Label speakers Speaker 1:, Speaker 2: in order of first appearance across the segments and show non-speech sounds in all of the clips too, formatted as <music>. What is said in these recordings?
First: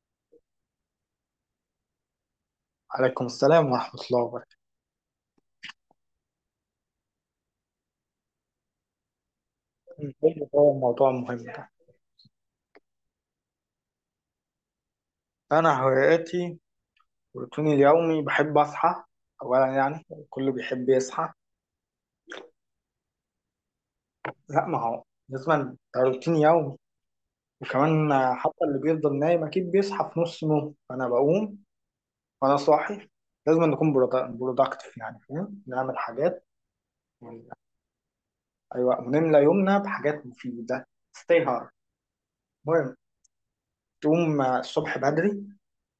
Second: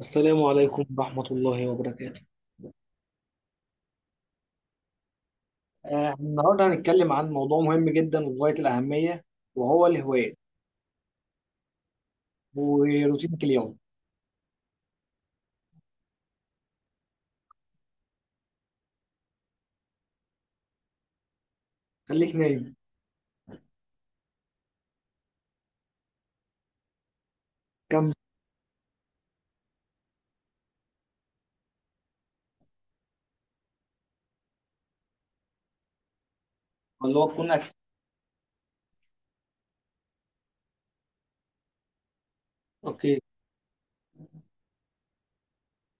Speaker 1: السلام عليكم ورحمة الله وبركاته.
Speaker 2: عليكم السلام ورحمة الله وبركاته.
Speaker 1: النهاردة هنتكلم عن موضوع مهم جدا وغاية الأهمية، وهو الهوايات
Speaker 2: برضه هو الموضوع مهم ده.
Speaker 1: وروتينك اليوم.
Speaker 2: أنا هواياتي، روتيني اليومي بحب أصحى. أولا يعني كله بيحب يصحى.
Speaker 1: خليك نايم.
Speaker 2: لا ما هو، لازم ده روتين يومي. وكمان
Speaker 1: كمل.
Speaker 2: حتى اللي بيفضل نايم أكيد بيصحى في نص نوم، فأنا بقوم. وأنا صاحي لازم نكون برودكتيف، يعني فاهم، نعمل حاجات.
Speaker 1: اللي هو
Speaker 2: ون-
Speaker 1: تكون أكتف.
Speaker 2: أيوة، ونملى يومنا بحاجات مفيدة. ستي هارد. المهم،
Speaker 1: أوكي.
Speaker 2: تقوم الصبح بدري،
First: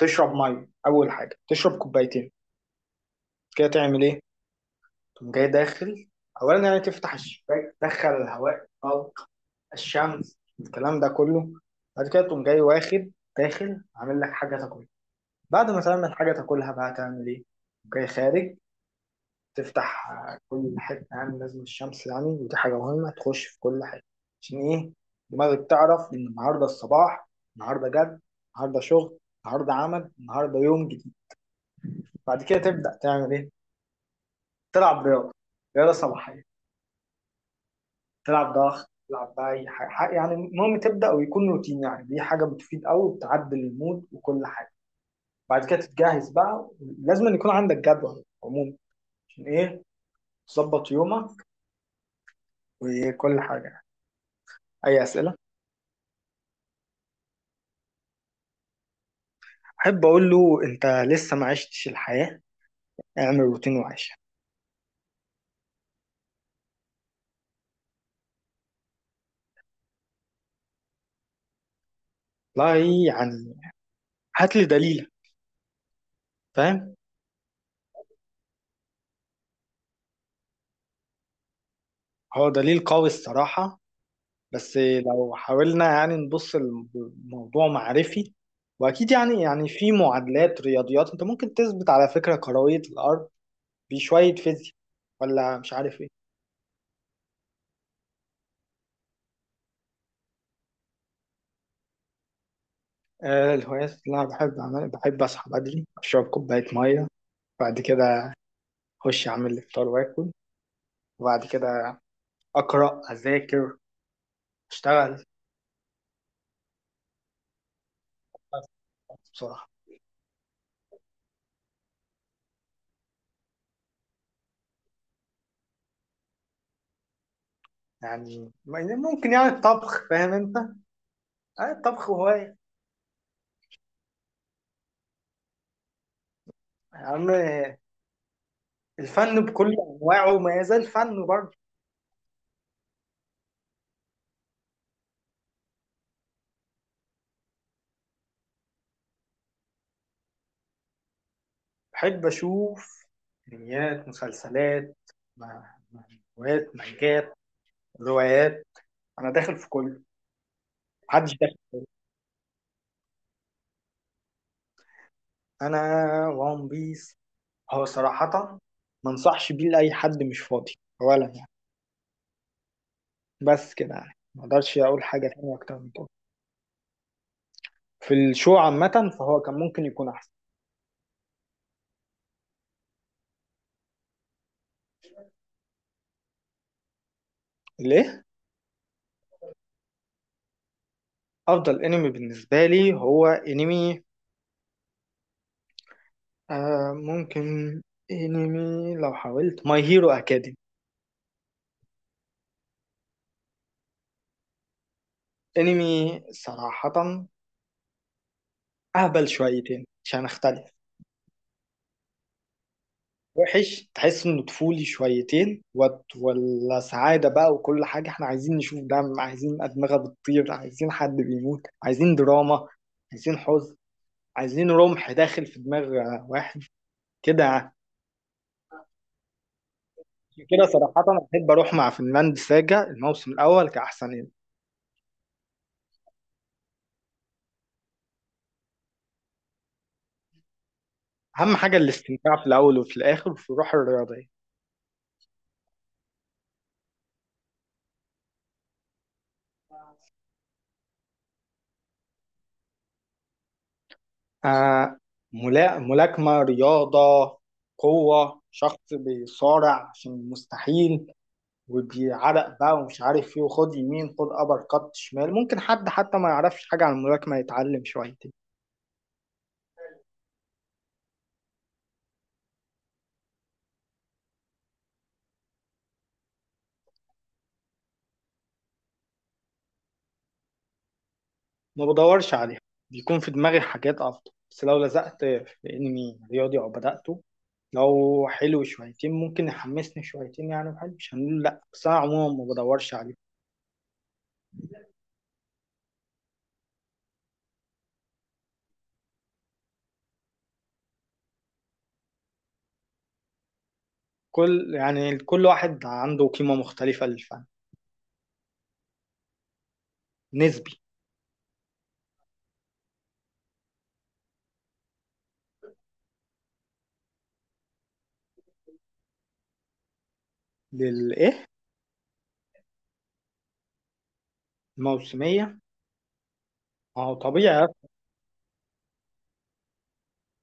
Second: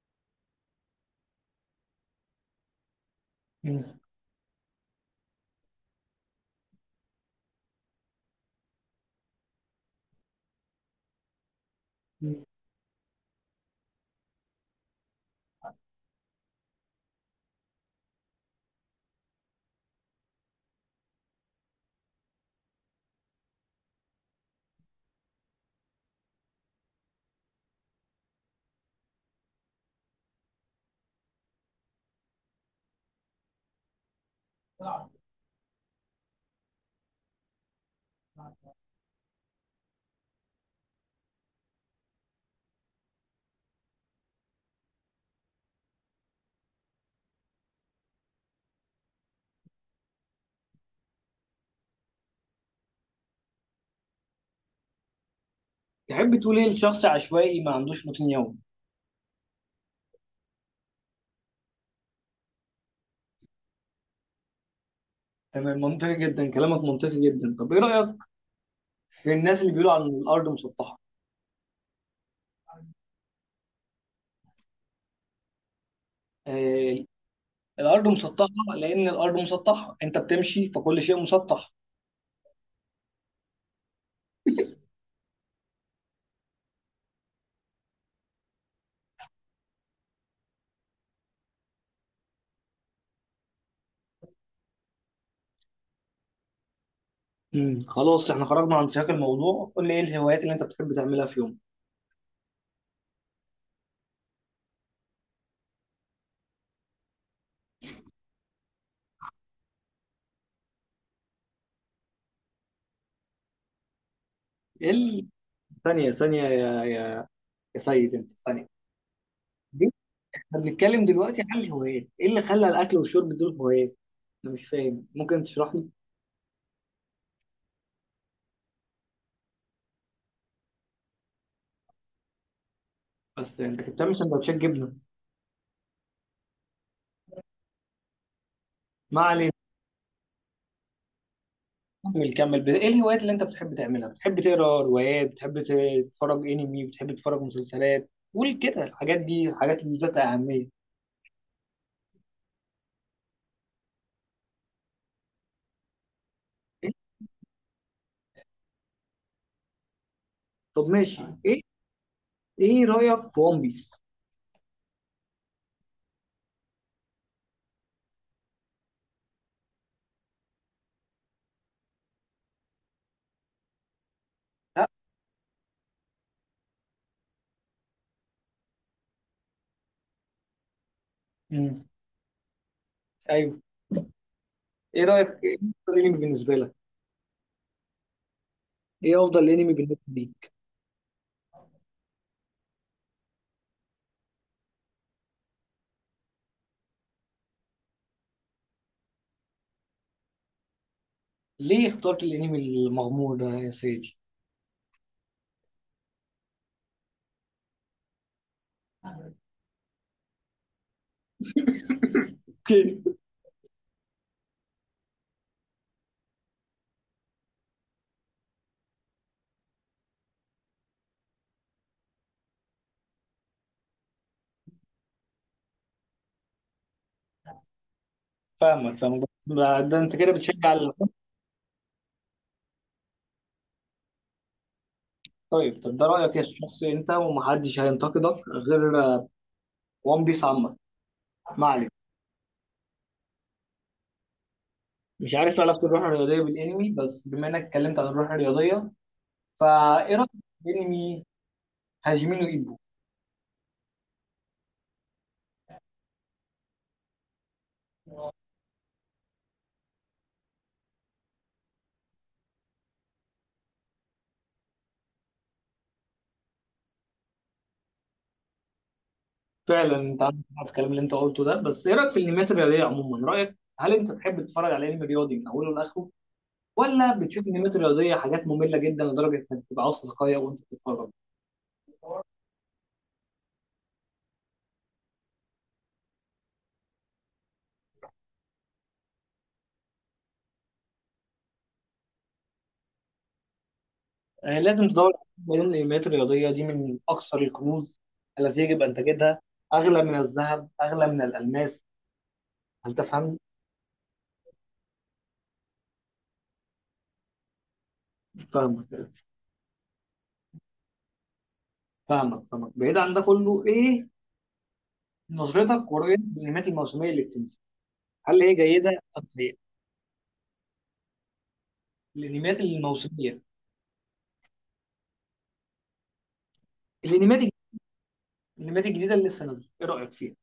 Speaker 2: تشرب مية، أول حاجة تشرب كوبايتين. كده
Speaker 1: مم.
Speaker 2: تعمل إيه؟ تقوم جاي داخل، اولا يعني تفتح الشباك، تدخل الهواء طلق، الشمس، الكلام ده كله. بعد كده تقوم
Speaker 1: مم.
Speaker 2: جاي واخد داخل، عامل لك حاجه تاكلها. بعد ما تعمل حاجه تاكلها، بقى تعمل ايه؟ تقوم جاي خارج، تفتح كل حته، يعني لازم الشمس، يعني ودي حاجه مهمه تخش في كل حته. عشان ايه؟ دماغك تعرف ان النهارده الصباح، النهارده جد، النهارده شغل، النهارده عمل، النهارده يوم جديد. بعد كده تبدا تعمل ايه؟ تلعب رياضه، رياضه صباحيه، تلعب ضغط، تلعب بقى اي حاجه يعني. المهم تبدا ويكون روتين، يعني دي حاجه بتفيد قوي، وبتعدل المود وكل حاجه. بعد كده تتجهز بقى. لازم أن يكون عندك جدول عموما. عشان ايه؟ تظبط يومك وكل حاجه يعني. اي اسئله؟
Speaker 1: تحب تقول إيه لشخص عشوائي ما عندوش روتين يومي؟
Speaker 2: احب اقول له انت لسه ما عشتش الحياه، اعمل روتين وعيشها.
Speaker 1: تمام، منطقي جدا، كلامك منطقي جدا. طب إيه رأيك في الناس اللي بيقولوا عن الأرض مسطحة؟
Speaker 2: لا، يعني هات لي دليل. فاهم.
Speaker 1: آه، الأرض مسطحة، لأن الأرض مسطحة أنت بتمشي فكل شيء مسطح.
Speaker 2: هو دليل قوي الصراحه، بس لو حاولنا يعني نبص الموضوع معرفي، واكيد يعني في معادلات رياضيات انت ممكن تثبت على فكره كرويه الارض، بشويه فيزياء ولا مش عارف ايه.
Speaker 1: مم. خلاص، احنا خرجنا عن سياق الموضوع، قول لي ايه الهوايات اللي انت بتحب تعملها في يومك؟
Speaker 2: الهوايات اللي انا بحب اعملها، بحب اصحى بدري، اشرب كوبايه ميه. بعد كده اخش اعمل الفطار واكل. وبعد كده اقرا، اذاكر، اشتغل.
Speaker 1: ال- ثانية ثانية، يا يا يا سيد، انت ثانية
Speaker 2: بصراحه،
Speaker 1: دي. احنا بنتكلم دلوقتي عن الهوايات، ايه اللي خلى الاكل والشرب دول هوايات؟ انا مش فاهم، ممكن تشرح لي؟
Speaker 2: يعني ممكن يعني الطبخ، فاهم انت، الطبخ هوايه.
Speaker 1: بس انت كنت بتعمل سندوتشات جبنة.
Speaker 2: يعني
Speaker 1: ما
Speaker 2: الفن
Speaker 1: علينا،
Speaker 2: بكل انواعه ما يزال فن برضه.
Speaker 1: كمل كمل، ايه الهوايات اللي انت بتحب تعملها؟ بتحب تقرا روايات؟ بتحب تتفرج انمي؟ بتحب تتفرج مسلسلات؟ قول كده الحاجات دي، الحاجات اللي ذات اهمية.
Speaker 2: بحب اشوف انميات، مسلسلات، م- مانجوات،
Speaker 1: إيه؟
Speaker 2: مانجات، روايات. انا داخل في كله.
Speaker 1: طب ماشي،
Speaker 2: محدش داخل.
Speaker 1: ايه رأيك في ون بيس؟
Speaker 2: انا وان بيس، هو صراحة ما انصحش بيه لاي حد، مش فاضي اولا يعني. بس كده يعني ما اقدرش اقول حاجة تانية اكتر من كده. في الشو عامة فهو كان ممكن يكون احسن.
Speaker 1: امم ايوه. ايه رأيك، ايه افضل انمي بالنسبة لك؟
Speaker 2: ليه؟
Speaker 1: ايه افضل انمي بالنسبة لي؟
Speaker 2: افضل انمي بالنسبة لي هو انمي، ممكن انمي لو حاولت ماي هيرو اكاديمي.
Speaker 1: ليه اخترت الانمي المغمور ده يا سيدي؟
Speaker 2: انمي صراحة اهبل شويتين عشان اختلف،
Speaker 1: اوكي.
Speaker 2: وحش، تحس انه طفولي شويتين، وات ولا سعاده بقى وكل حاجه، احنا عايزين نشوف دم، عايزين ادمغه بتطير، عايزين حد بيموت، عايزين دراما، عايزين حزن، عايزين رمح داخل في دماغ واحد، كده يعني.
Speaker 1: فاهمك فاهمك، بس ده انت كده
Speaker 2: عشان كده
Speaker 1: بتشجع
Speaker 2: صراحه انا بحب اروح مع فنلاند ساجا الموسم الاول كاحسن يعني.
Speaker 1: طيب طب ده رايك يا شخص، انت ومحدش هينتقدك، غير وان بيس عامه.
Speaker 2: اهم
Speaker 1: ما
Speaker 2: حاجه
Speaker 1: عليك،
Speaker 2: الاستمتاع، في الاول وفي الاخر وفي الروح الرياضيه.
Speaker 1: مش عارف علاقه الروح الرياضيه بالانمي، بس بما انك اتكلمت عن الروح الرياضيه، فايه رايك في انمي هاجيمينو ايبو؟
Speaker 2: آه ملاكمه، رياضه، قوه، شخص بيصارع عشان المستحيل، ودي عرق بقى ومش عارف ايه، وخد يمين، خد ابر كات شمال، ممكن حد حتى ما يعرفش حاجة عن الملاكمة يتعلم شويتين.
Speaker 1: فعلا انت عندك حق في الكلام اللي انت قلته ده، بس ايه رايك في الانميات الرياضيه عموما؟ رايك هل انت تحب تتفرج على انمي رياضي من اوله لاخره، ولا بتشوف انميات رياضيه حاجات ممله جدا لدرجه انك بتبقى عاوز تتقيأ وانت بتتفرج؟
Speaker 2: ما بدورش عليها، بيكون في دماغي حاجات افضل، بس لو لزقت في انمي رياضي او بدأته، لو حلو شويتين ممكن يحمسني شويتين يعني، وحلو مش هنقول لا، بس انا عموما ما بدورش عليه.
Speaker 1: يعني لازم تدور، لان الانميات الرياضيه دي من اكثر الكنوز التي يجب ان تجدها، اغلى من الذهب، اغلى من الالماس. هل تفهم؟
Speaker 2: كل يعني كل واحد عنده قيمة مختلفة للفن،
Speaker 1: فاهمك
Speaker 2: نسبي.
Speaker 1: فاهمك فاهمك، بعيد عن ده كله، ايه نظرتك ورؤيتك للانميات الموسميه اللي بتنزل؟ هل هي جيده ام سيئه؟
Speaker 2: للايه؟
Speaker 1: الانميات الموسميه،
Speaker 2: الموسمية؟ ما هو
Speaker 1: الانميات الج-
Speaker 2: طبيعي.
Speaker 1: الانميات الجديده اللي لسه نازله، ايه رايك فيها؟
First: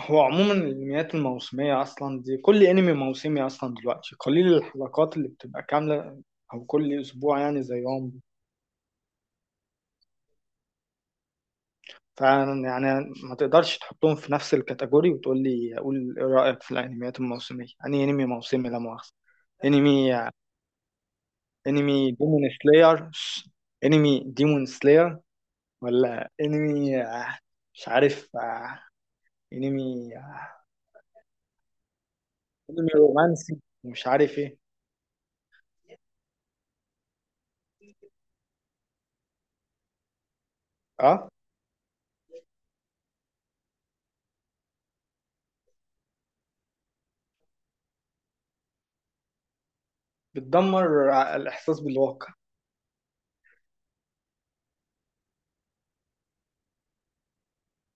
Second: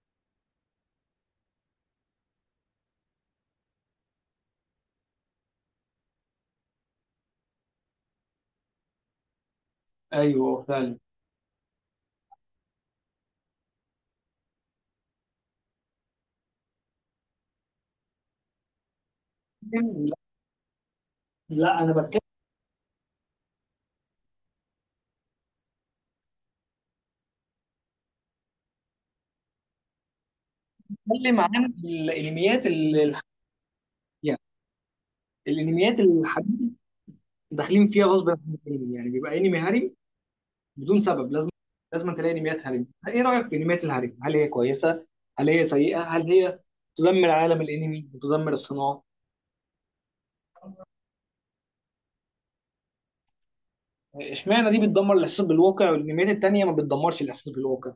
Speaker 2: هو عموما الانميات الموسمية اصلا دي، كل انمي موسمي اصلا دلوقتي قليل الحلقات اللي بتبقى كاملة، او كل اسبوع يعني زيهم.
Speaker 1: ايوه فعلا.
Speaker 2: فعلا يعني ما تقدرش تحطهم في نفس الكاتيجوري وتقول لي قول ايه رأيك في الانميات الموسمية؟ يعني انمي موسمي لا مؤاخذة، انمي
Speaker 1: لا لا، انا
Speaker 2: انمي ديمون سلاير، انمي ديمون سلاير، ولا انمي مش عارف انمي
Speaker 1: بتكلم عن الانميات
Speaker 2: انمي
Speaker 1: اللي،
Speaker 2: رومانسي، ومش عارف ايه.
Speaker 1: الانميات الحديثه داخلين فيها غصب عن الانمي. يعني بيبقى انمي هاري بدون
Speaker 2: اه،
Speaker 1: سبب، لازم تلاقي انميات هاري. ايه رايك في انميات الهاري، هل هي كويسه، هل هي سيئه، هل هي تدمر عالم الانمي وتدمر الصناعه؟
Speaker 2: بتدمر الإحساس بالواقع.
Speaker 1: اشمعنى دي بتدمر الاحساس بالواقع والانميات التانيه ما بتدمرش الاحساس بالواقع؟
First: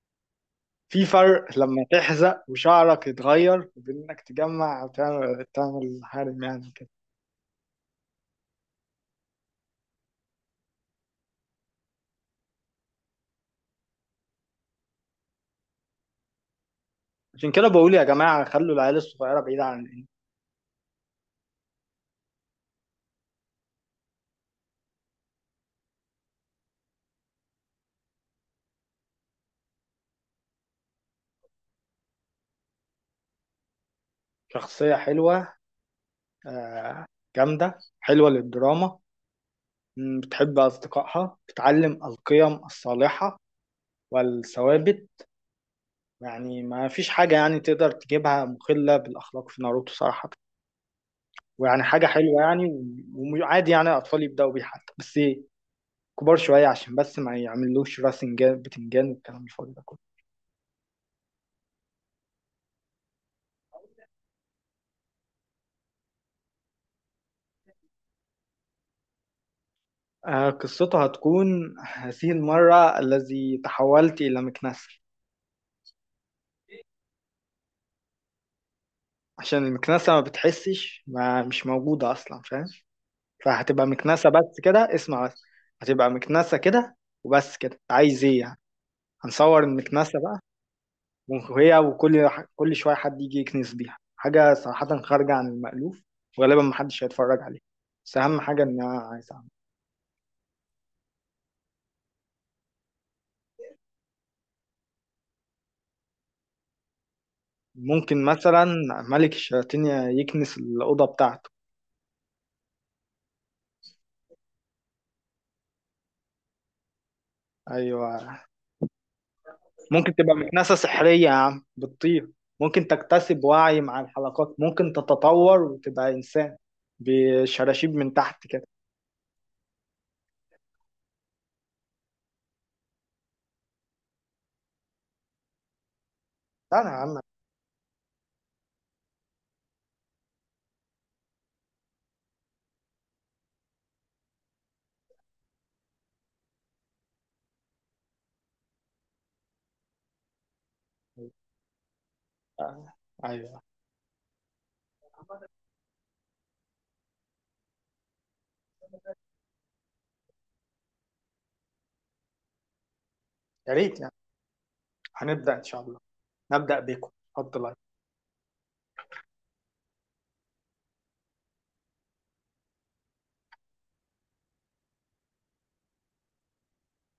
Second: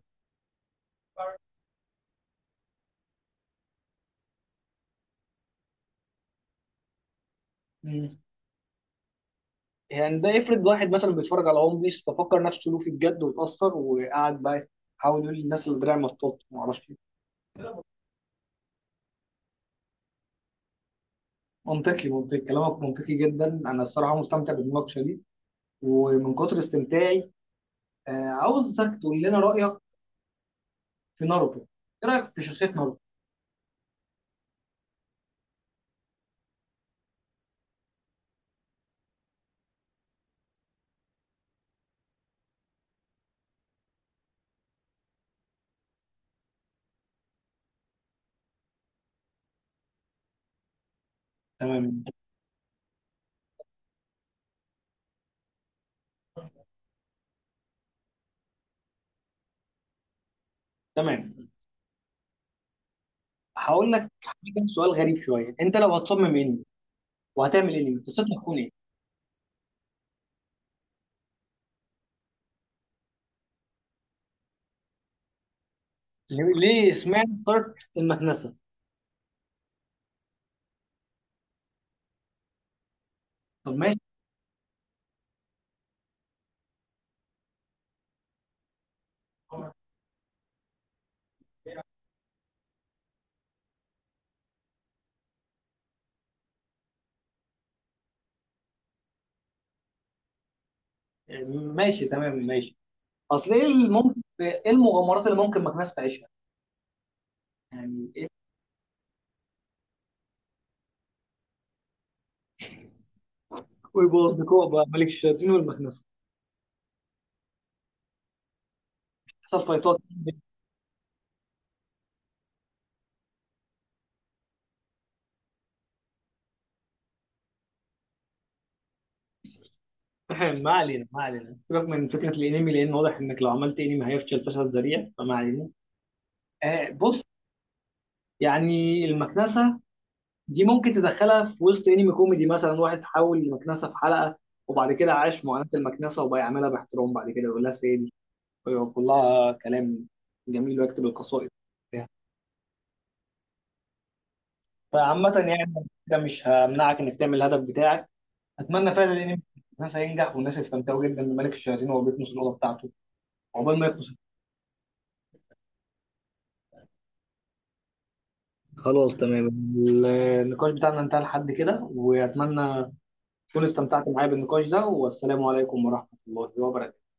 Speaker 2: في فرق لما تحزق وشعرك يتغير، وبين انك تجمع أو تعمل حارم يعني كده.
Speaker 1: مم. يعني ده افرض واحد مثلا بيتفرج على ون بيس ففكر نفسه لوفي بجد واتأثر وقعد بقى يحاول يقول للناس اللي دراعي مطاط، ما اعرفش.
Speaker 2: عشان كده
Speaker 1: إيه.
Speaker 2: بقول يا جماعة خلوا العيال الصغيرة بعيدة عن الإنمي.
Speaker 1: منطقي منطقي، كلامك منطقي جدا، انا الصراحه مستمتع بالمناقشه دي، ومن كتر استمتاعي آه، عاوزك تقول لنا رأيك في ناروتو. ايه رأيك في شخصية ناروتو؟
Speaker 2: شخصية حلوة، آه، جامدة، حلوة للدراما، بتحب أصدقائها، بتعلم القيم الصالحة والثوابت. يعني ما فيش حاجة يعني تقدر تجيبها مخلة بالأخلاق في ناروتو صراحة، ويعني
Speaker 1: تمام
Speaker 2: حاجة حلوة يعني. وعادي يعني الأطفال يبدأوا بيها حتى، بس كبار شوية، عشان بس ما يعملوش راسنجان بتنجان والكلام الفاضي ده كله.
Speaker 1: تمام. هقول لك حاجة، سؤال غريب شوية، انت لو هتصمم انمي وهتعمل انمي قصته هتكون ايه؟
Speaker 2: قصتها هتكون هذه المرة الذي تحولت إلى مكنسة.
Speaker 1: ليه ليه اسمها ستارت المكنسة؟
Speaker 2: عشان المكنسة ما بتحسش، ما مش موجودة أصلا، فاهم.
Speaker 1: طب
Speaker 2: فهتبقى
Speaker 1: ماشي.
Speaker 2: مكنسة، بس كده اسمع بس. هتبقى مكنسة كده، وبس كده عايز إيه يعني. هنصور المكنسة بقى وهي، وكل شوية حد يجي يكنس بيها حاجة، صراحة خارجة عن المألوف، وغالبا محدش هيتفرج عليها، بس أهم حاجة إن أنا عايز أعمل.
Speaker 1: ماشي تمام ماشي. اصل ايه اللي ممكن، ايه المغامرات اللي ممكن مكنسة تعيشها؟ يعني
Speaker 2: ممكن
Speaker 1: ايه؟
Speaker 2: مثلا ملك الشياطين يكنس الأوضة بتاعته.
Speaker 1: ويبقوا اصدقاء بقى ملك الشياطين والمكنسة؟
Speaker 2: أيوة.
Speaker 1: حصل فايتات.
Speaker 2: ممكن تبقى مكنسة سحرية يا عم، بتطير. ممكن تكتسب وعي مع الحلقات، ممكن تتطور وتبقى إنسان بشراشيب من تحت كده.
Speaker 1: <laughs> ما علينا ما علينا، سيبك من فكره الانمي، لان واضح انك لو عملت انمي هيفشل فشل ذريع، فما علينا.
Speaker 2: لا أنا
Speaker 1: آه
Speaker 2: يا عم.
Speaker 1: بص، يعني المكنسه دي ممكن تدخلها في وسط انمي كوميدي، مثلا واحد حول المكنسه في حلقه وبعد كده عاش معاناه المكنسه وبقى يعملها باحترام، بعد كده يقول لها سيدي ويقول لها كلام جميل ويكتب القصائد فيها.
Speaker 2: أيوة.
Speaker 1: فعامه يعني، ده مش همنعك انك تعمل الهدف بتاعك. اتمنى فعلا الانمي الناس هينجح والناس يستمتعوا جدا بملك الشياطين وهو بيكنس الاوضه بتاعته،
Speaker 2: يا
Speaker 1: عقبال ما
Speaker 2: ريت يعني.
Speaker 1: يكنس.
Speaker 2: هنبدأ إن شاء الله، نبدأ بيكم. اتفضل.
Speaker 1: خلاص تمام، النقاش بتاعنا انتهى لحد كده، واتمنى تكونوا استمتعتوا معايا بالنقاش ده. والسلام عليكم ورحمة الله وبركاته.